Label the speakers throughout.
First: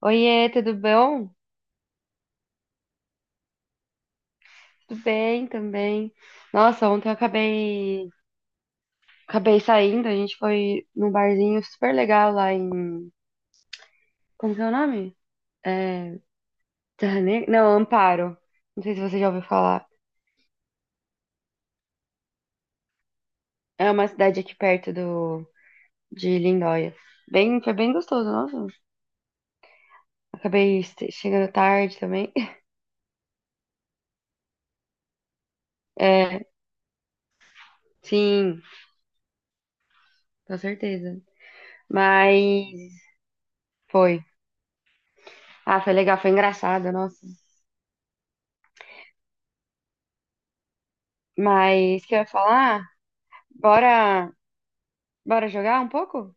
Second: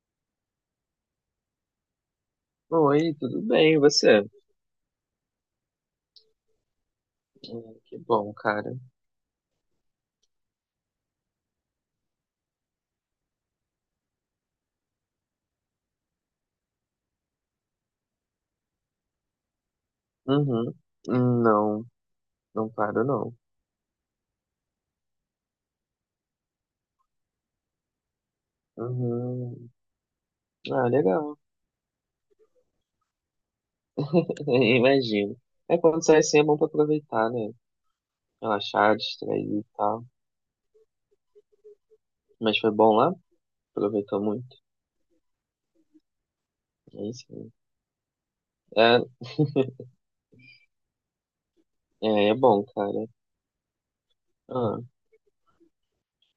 Speaker 1: Oiê, tudo bom?
Speaker 2: Oi, tudo bem, e você?
Speaker 1: Tudo bem também. Nossa, ontem eu
Speaker 2: Que
Speaker 1: acabei,
Speaker 2: bom, cara.
Speaker 1: acabei saindo, a gente foi num barzinho super legal lá em, como que é o nome? É, Terra Negra? Não, Amparo. Não sei se você já ouviu falar.
Speaker 2: Uhum. Não, não paro, não.
Speaker 1: É uma cidade aqui perto do, de Lindóia. Bem, foi bem gostoso, nossa.
Speaker 2: Uhum.
Speaker 1: Acabei
Speaker 2: Ah, legal.
Speaker 1: chegando tarde também.
Speaker 2: Imagino. É quando sai assim é
Speaker 1: É,
Speaker 2: bom pra aproveitar, né?
Speaker 1: sim,
Speaker 2: Relaxar, distrair e tal.
Speaker 1: com certeza.
Speaker 2: Mas foi bom
Speaker 1: Mas
Speaker 2: lá? Aproveitou
Speaker 1: foi.
Speaker 2: muito.
Speaker 1: Ah, foi legal, foi engraçado,
Speaker 2: É
Speaker 1: nossa.
Speaker 2: isso aí. É,
Speaker 1: Mas o que eu ia
Speaker 2: é bom,
Speaker 1: falar?
Speaker 2: cara.
Speaker 1: Bora
Speaker 2: Ah,
Speaker 1: Bora jogar um pouco?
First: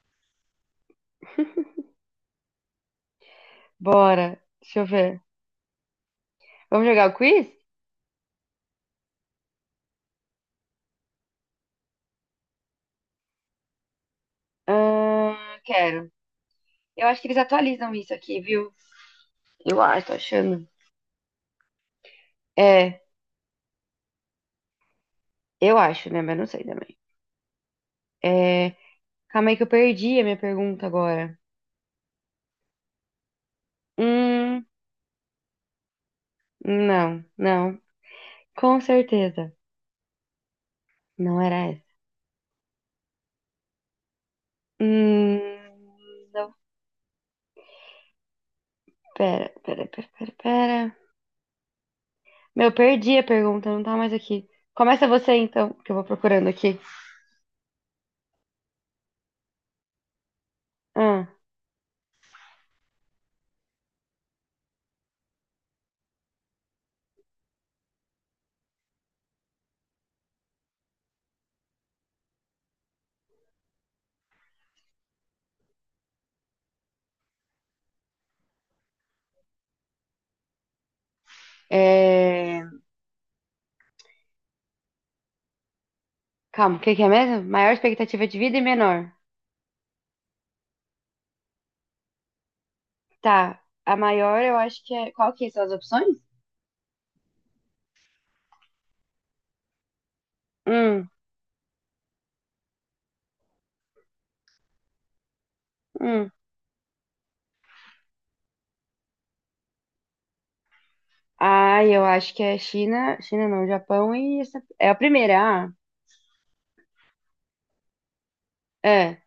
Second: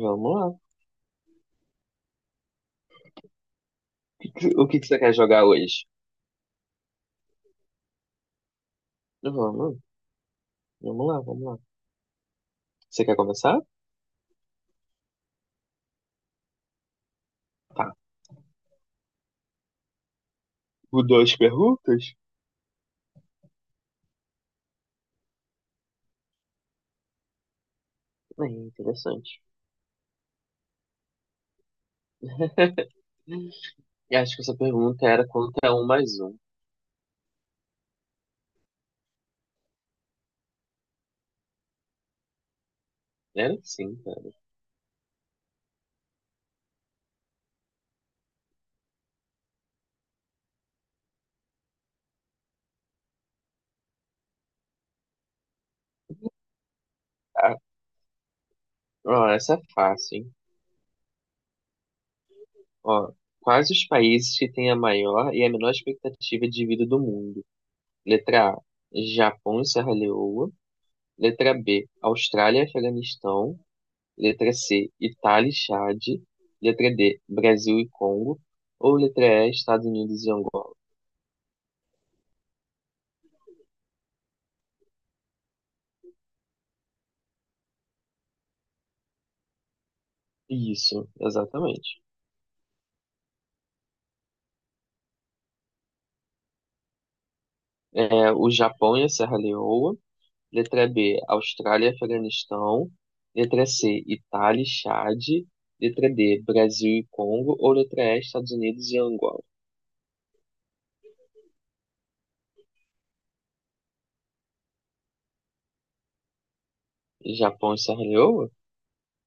Speaker 2: vamos lá.
Speaker 1: Bora.
Speaker 2: O
Speaker 1: Deixa
Speaker 2: que
Speaker 1: eu
Speaker 2: que você
Speaker 1: ver.
Speaker 2: quer jogar hoje?
Speaker 1: Vamos jogar o quiz?
Speaker 2: Vamos, vamos lá, vamos lá. Você quer começar?
Speaker 1: Ah, quero. Eu acho que eles atualizam
Speaker 2: Tá.
Speaker 1: isso aqui, viu? Eu acho, tô achando.
Speaker 2: O duas perguntas?
Speaker 1: É, eu acho, né? Mas não sei também.
Speaker 2: É
Speaker 1: É,
Speaker 2: interessante.
Speaker 1: calma aí que eu perdi a minha pergunta agora.
Speaker 2: Eu acho que essa
Speaker 1: Hum,
Speaker 2: pergunta era quanto é um mais um.
Speaker 1: não, não. Com certeza. Não era essa.
Speaker 2: Era sim, cara.
Speaker 1: Hum, não, pera, pera, pera, pera, pera. Meu, perdi a pergunta, não tá mais aqui. Começa você então, que eu vou procurando aqui.
Speaker 2: Ah, ó, essa é fácil, hein?
Speaker 1: Ah,
Speaker 2: Ó, quais os países que têm a maior e a menor expectativa de vida do mundo? Letra A, Japão e Serra Leoa. Letra B, Austrália e Afeganistão. Letra C, Itália e Chade. Letra D, Brasil e Congo. Ou letra E, Estados Unidos e Angola.
Speaker 1: é. Calma, o que que é mesmo? Maior expectativa de vida e menor.
Speaker 2: Isso, exatamente.
Speaker 1: Tá. A maior eu acho que é. Qual que são as opções?
Speaker 2: É, o Japão e a Serra Leoa. Letra
Speaker 1: Hum,
Speaker 2: B, Austrália e Afeganistão. Letra C, Itália e Chad. Letra
Speaker 1: hum.
Speaker 2: D, Brasil e Congo. Ou letra E, Estados Unidos e Angola.
Speaker 1: Ah, eu acho que é China. China não, Japão e essa. É a primeira. Ah,
Speaker 2: Japão e Serra Leoa?
Speaker 1: é.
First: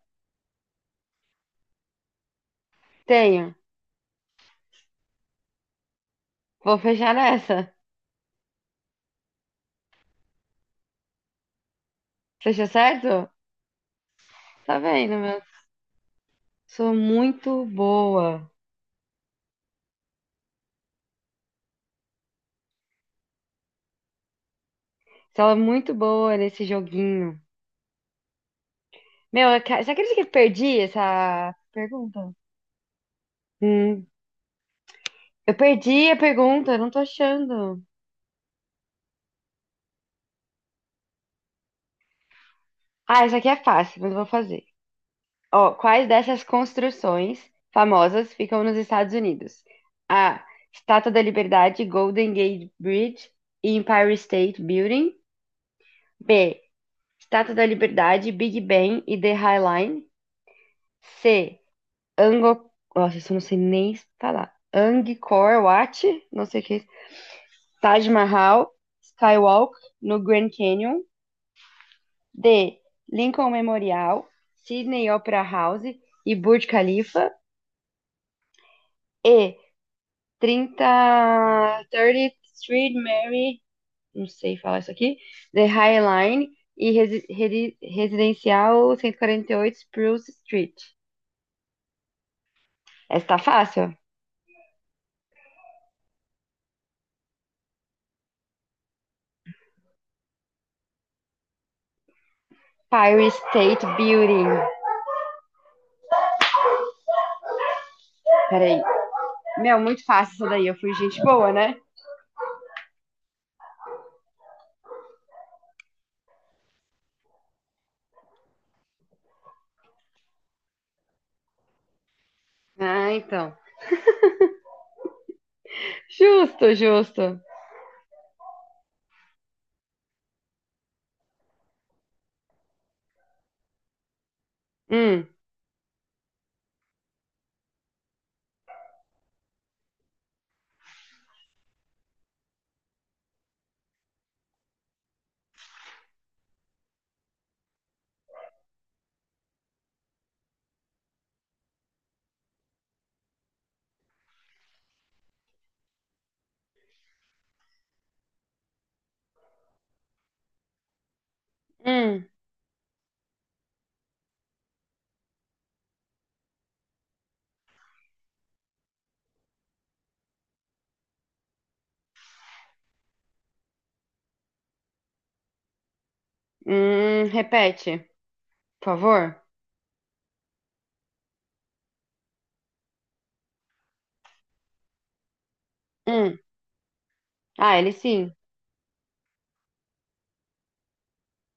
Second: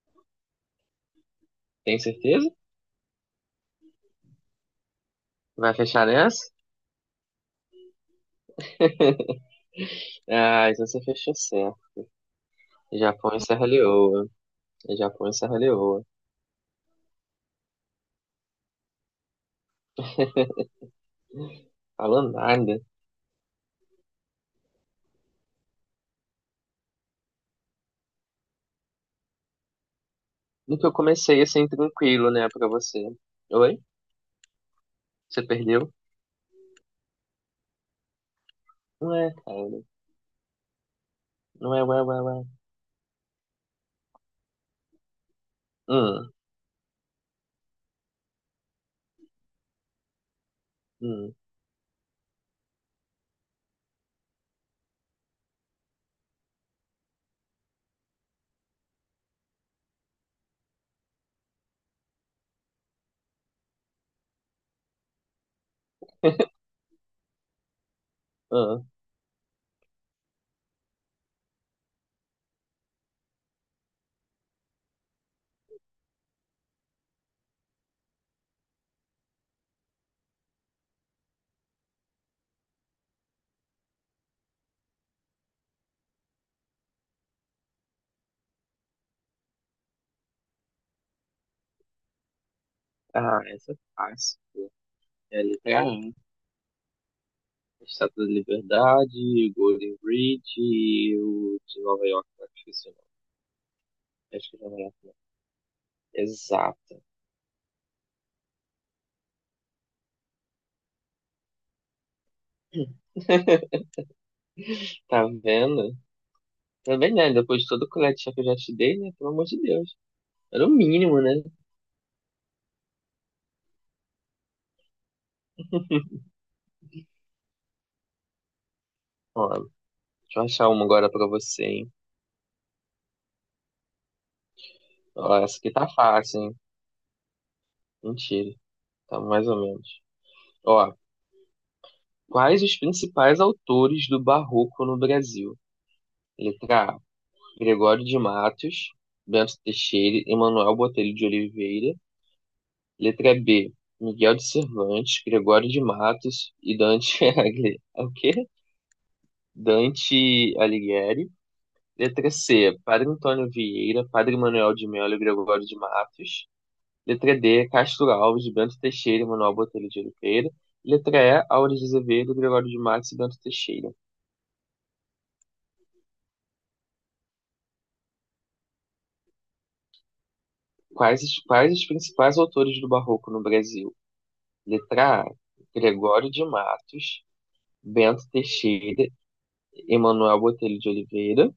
Speaker 2: Tem certeza?
Speaker 1: Tenho.
Speaker 2: Vai fechar nessa?
Speaker 1: Vou fechar nessa.
Speaker 2: Ah, então você fechou certo.
Speaker 1: Fechou certo?
Speaker 2: Japão e Serra Leoa.
Speaker 1: Tá vendo,
Speaker 2: Japão e
Speaker 1: meu?
Speaker 2: Serra Leoa.
Speaker 1: Sou muito boa.
Speaker 2: Falou nada.
Speaker 1: Sou muito boa nesse joguinho. Meu, você acredita que eu
Speaker 2: No
Speaker 1: perdi
Speaker 2: que eu comecei
Speaker 1: essa
Speaker 2: assim, tranquilo,
Speaker 1: pergunta?
Speaker 2: né, pra você. Oi?
Speaker 1: Hum.
Speaker 2: Você
Speaker 1: Eu
Speaker 2: perdeu?
Speaker 1: perdi a pergunta, eu não tô achando.
Speaker 2: Não é, cara. Não é, ué, ué, ué.
Speaker 1: Ah, essa aqui é fácil, mas eu vou fazer. Ó, quais
Speaker 2: Hum,
Speaker 1: dessas construções famosas ficam nos Estados Unidos? A. Estátua da
Speaker 2: hum,
Speaker 1: Liberdade, Golden Gate Bridge e Empire State Building. B. Estátua da Liberdade, Big Ben e The High Line. C. Angkor... Nossa, isso eu não sei nem falar. Angkor Wat, não sei o que é isso. Taj Mahal,
Speaker 2: hum.
Speaker 1: Skywalk no Grand Canyon. D. Lincoln Memorial, Sydney Opera House e Burj Khalifa. E. 30 30 Street Mary, não sei falar isso aqui, The High Line e Residencial 148 Spruce Street. Essa tá
Speaker 2: Ah, essa é
Speaker 1: fácil?
Speaker 2: fácil. É a letra A. Estátua da Liberdade, Golden Bridge e o de Nova York, não esqueci o nome.
Speaker 1: Fire State
Speaker 2: Acho que
Speaker 1: Building.
Speaker 2: é Nova York, não. Exato.
Speaker 1: Peraí. Meu, muito fácil isso daí. Eu fui gente boa, né?
Speaker 2: Tá vendo? Também, né? Depois de todo o colete que eu já te dei, né? Pelo amor de Deus. Era o mínimo, né?
Speaker 1: Ah, então. Justo, justo.
Speaker 2: Ó, deixa eu achar uma agora pra você, hein?
Speaker 1: Hum,
Speaker 2: Ó, essa aqui tá fácil, hein? Mentira. Tá mais ou menos. Ó, quais os principais autores do Barroco no Brasil? Letra A, Gregório de Matos, Bento Teixeira, Emanuel Botelho de Oliveira. Letra B, Miguel de Cervantes, Gregório de Matos e Dante Alighieri. É? O quê? Dante Alighieri.
Speaker 1: hum,
Speaker 2: Letra C, Padre Antônio Vieira, Padre Manuel de Melo e Gregório de Matos. Letra D, Castro Alves, Bento Teixeira e Manuel Botelho de Oliveira. Letra E, Aures de Azevedo, Gregório de Matos e Bento Teixeira.
Speaker 1: Repete, por favor.
Speaker 2: Quais os principais autores do Barroco no Brasil? Letra A, Gregório
Speaker 1: Hum.
Speaker 2: de Matos,
Speaker 1: Ah, ele
Speaker 2: Bento
Speaker 1: sim.
Speaker 2: Teixeira, Emanuel Botelho de Oliveira.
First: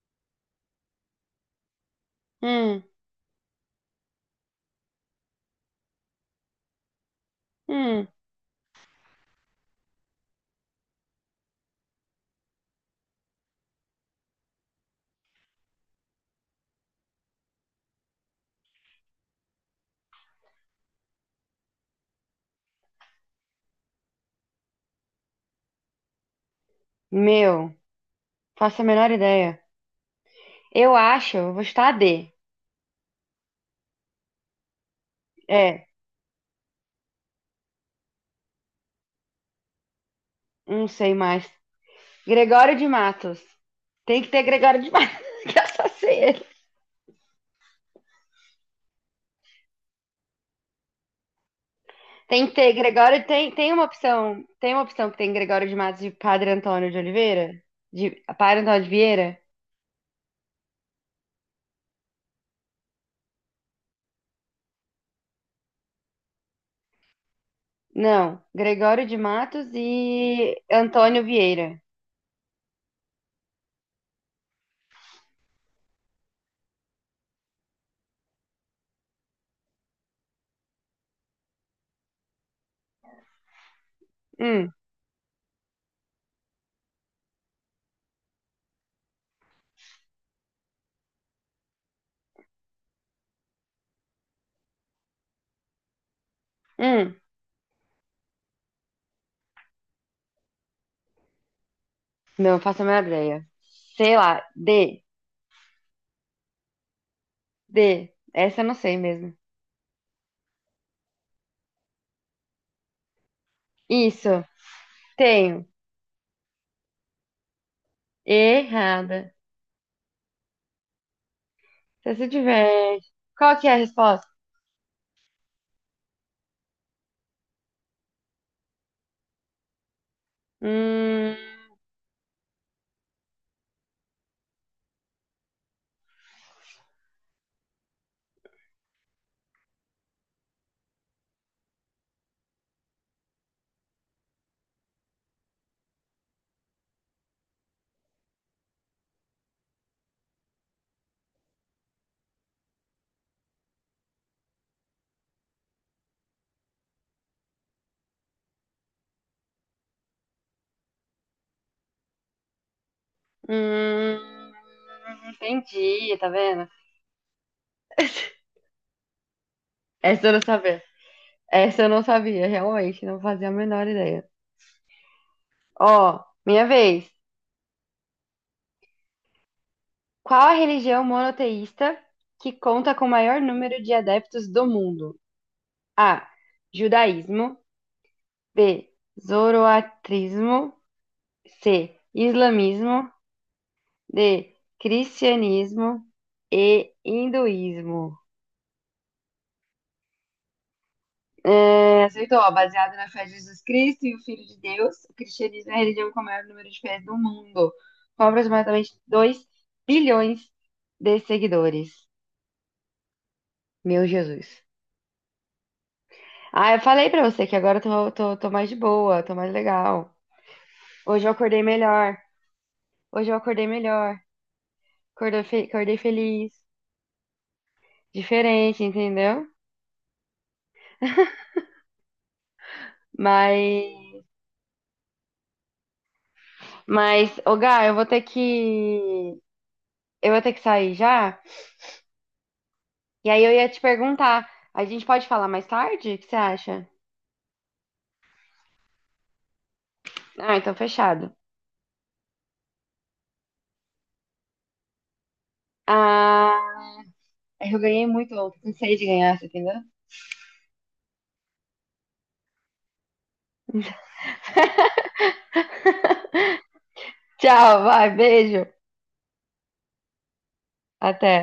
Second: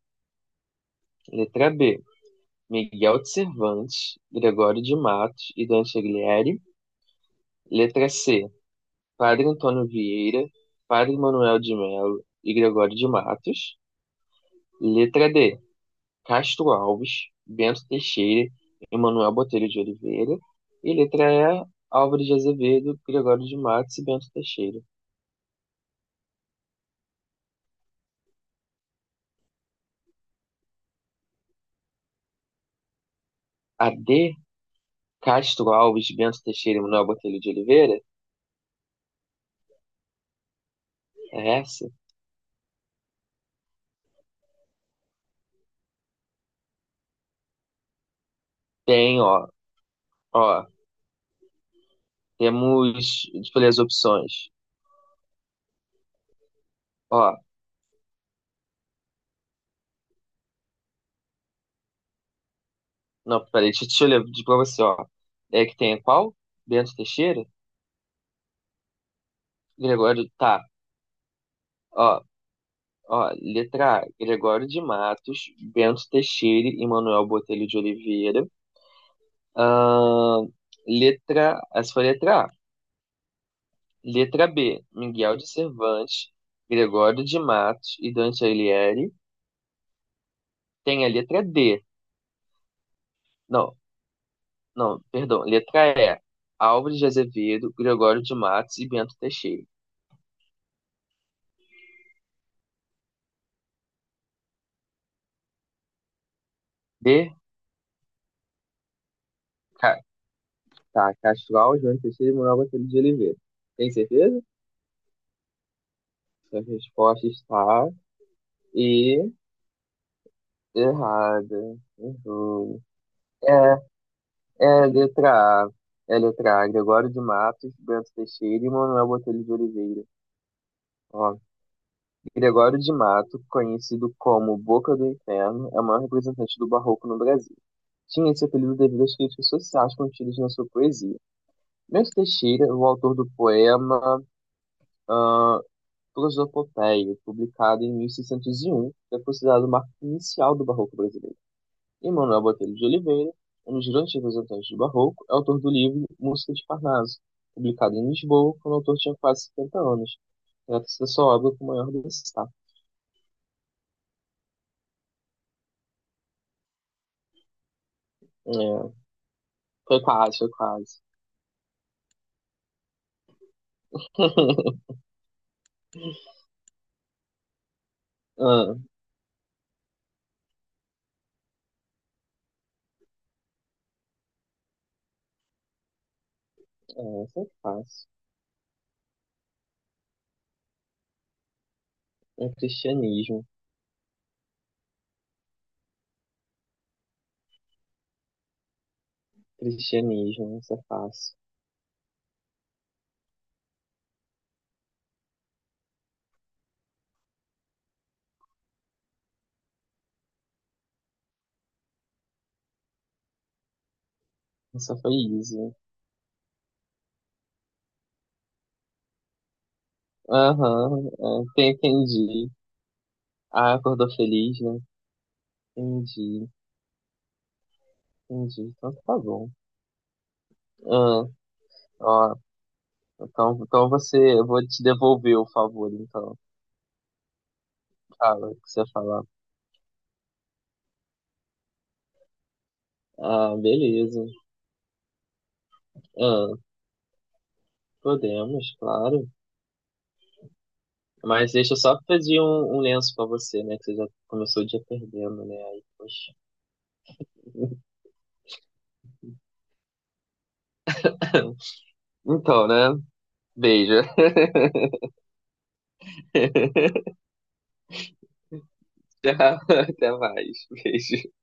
Speaker 2: Letra B,
Speaker 1: Hum,
Speaker 2: Miguel de Cervantes, Gregório de Matos e Dan Chaglieri.
Speaker 1: hum.
Speaker 2: Letra C, Padre Antônio Vieira, Padre Manuel de Melo e Gregório de Matos. Letra D, Castro Alves, Bento Teixeira, Emanuel Botelho de Oliveira. E letra E, Álvares de Azevedo, Gregório de Matos e Bento Teixeira.
Speaker 1: Meu, faço a menor ideia. Eu acho, eu vou chutar a D.
Speaker 2: A D, Castro
Speaker 1: É,
Speaker 2: Alves, Bento Teixeira e Manuel Botelho de Oliveira?
Speaker 1: não sei mais.
Speaker 2: É essa?
Speaker 1: Gregório de Matos. Tem que ter Gregório de Matos. que eu só sei ele.
Speaker 2: Tem, ó. Ó,
Speaker 1: Tem que ter
Speaker 2: temos,
Speaker 1: Gregório. Tem,
Speaker 2: deixa eu ler
Speaker 1: tem
Speaker 2: as
Speaker 1: uma opção.
Speaker 2: opções.
Speaker 1: Tem uma opção que tem Gregório de Matos de Padre Antônio de
Speaker 2: Ó,
Speaker 1: Oliveira? De Padre Antônio de Vieira?
Speaker 2: não, peraí, deixa eu ler de pra você, ó. É que tem qual? Bento Teixeira?
Speaker 1: Não. Gregório de Matos
Speaker 2: Gregório,
Speaker 1: e
Speaker 2: tá.
Speaker 1: Antônio Vieira.
Speaker 2: Ó, ó, letra A, Gregório de Matos, Bento Teixeira e Manuel Botelho de Oliveira. Ahn, letra, essa foi a letra A. Letra
Speaker 1: Hum,
Speaker 2: B, Miguel de Cervantes, Gregório de Matos e Dante Alighieri. Tem a letra D. Não, não, perdão, letra E. Álvares de
Speaker 1: hum.
Speaker 2: Azevedo, Gregório de Matos e Bento Teixeira.
Speaker 1: Não, eu faço a menor ideia. Sei lá. D.
Speaker 2: D,
Speaker 1: D. Essa eu não sei mesmo.
Speaker 2: tá, Castral, João Teixeira e Manuel Botelho de Oliveira. Tem certeza?
Speaker 1: Isso. Tenho.
Speaker 2: Então, a resposta está e
Speaker 1: Errada.
Speaker 2: errada.
Speaker 1: Você se
Speaker 2: Errou.
Speaker 1: diverte. Qual que é a
Speaker 2: É,
Speaker 1: resposta?
Speaker 2: é letra A. É letra A. Gregório de Matos, Bento Teixeira e Manuel Botelho de Oliveira.
Speaker 1: Hum.
Speaker 2: Ó, Gregório de Mato, conhecido como Boca do Inferno, é o maior representante do barroco no Brasil. Tinha esse apelido devido às críticas sociais contidas na sua poesia. Bento Teixeira, o autor do poema ah, Prosopopeia, publicado em 1601, é considerado o marco inicial do Barroco brasileiro. E Manuel Botelho de Oliveira, um dos grandes representantes do Barroco, é autor do livro Música de Parnaso, publicado em Lisboa quando o autor tinha quase 70 anos. Trata-se da sua obra com maior destaque.
Speaker 1: Hum, Entendi, tá vendo?
Speaker 2: É, foi
Speaker 1: Essa eu
Speaker 2: quase,
Speaker 1: não
Speaker 2: foi
Speaker 1: sabia.
Speaker 2: quase.
Speaker 1: Essa eu não sabia, realmente, não fazia a menor ideia. Ó, minha vez.
Speaker 2: ah,
Speaker 1: Qual a religião monoteísta que conta com o maior número de adeptos do mundo? A.
Speaker 2: é, isso é
Speaker 1: Judaísmo.
Speaker 2: fácil.
Speaker 1: B. Zoroatrismo. C.
Speaker 2: É
Speaker 1: Islamismo.
Speaker 2: cristianismo,
Speaker 1: D. Cristianismo. E. Hinduísmo.
Speaker 2: cristianismo, isso é fácil.
Speaker 1: É, aceitou, ó, baseado na fé de Jesus Cristo e o Filho de Deus, o cristianismo é a religião com o maior número de fiéis do mundo, com aproximadamente 2 bilhões de seguidores. Meu Jesus.
Speaker 2: Essa foi easy.
Speaker 1: Ah, eu falei pra você que agora eu tô mais de boa, tô mais legal.
Speaker 2: Aham,
Speaker 1: Hoje eu acordei
Speaker 2: é,
Speaker 1: melhor,
Speaker 2: entendi.
Speaker 1: hoje eu acordei
Speaker 2: Ah, acordou
Speaker 1: melhor,
Speaker 2: feliz, né?
Speaker 1: acordei
Speaker 2: Entendi,
Speaker 1: feliz,
Speaker 2: entendi.
Speaker 1: diferente,
Speaker 2: Então tá
Speaker 1: entendeu?
Speaker 2: bom. Ah, ó, então, então
Speaker 1: Mas,
Speaker 2: você, eu vou te devolver o favor, então.
Speaker 1: mas, ô Gá, eu vou ter
Speaker 2: Fala, o que você falar.
Speaker 1: que, eu vou ter que sair já. E aí eu
Speaker 2: Ah,
Speaker 1: ia te
Speaker 2: beleza.
Speaker 1: perguntar, a gente pode falar mais tarde? O que você
Speaker 2: Ah,
Speaker 1: acha?
Speaker 2: podemos, claro.
Speaker 1: Ah, então fechado.
Speaker 2: Mas deixa eu só pedir um lenço pra você, né? Que você já começou o dia perdendo, né? Aí, poxa.
Speaker 1: Ah, eu ganhei muito ontem, cansei de ganhar, você entendeu?
Speaker 2: Então, né? Beijo.
Speaker 1: Tchau, vai, beijo.
Speaker 2: Tchau, até mais.
Speaker 1: Até.
Speaker 2: Beijo.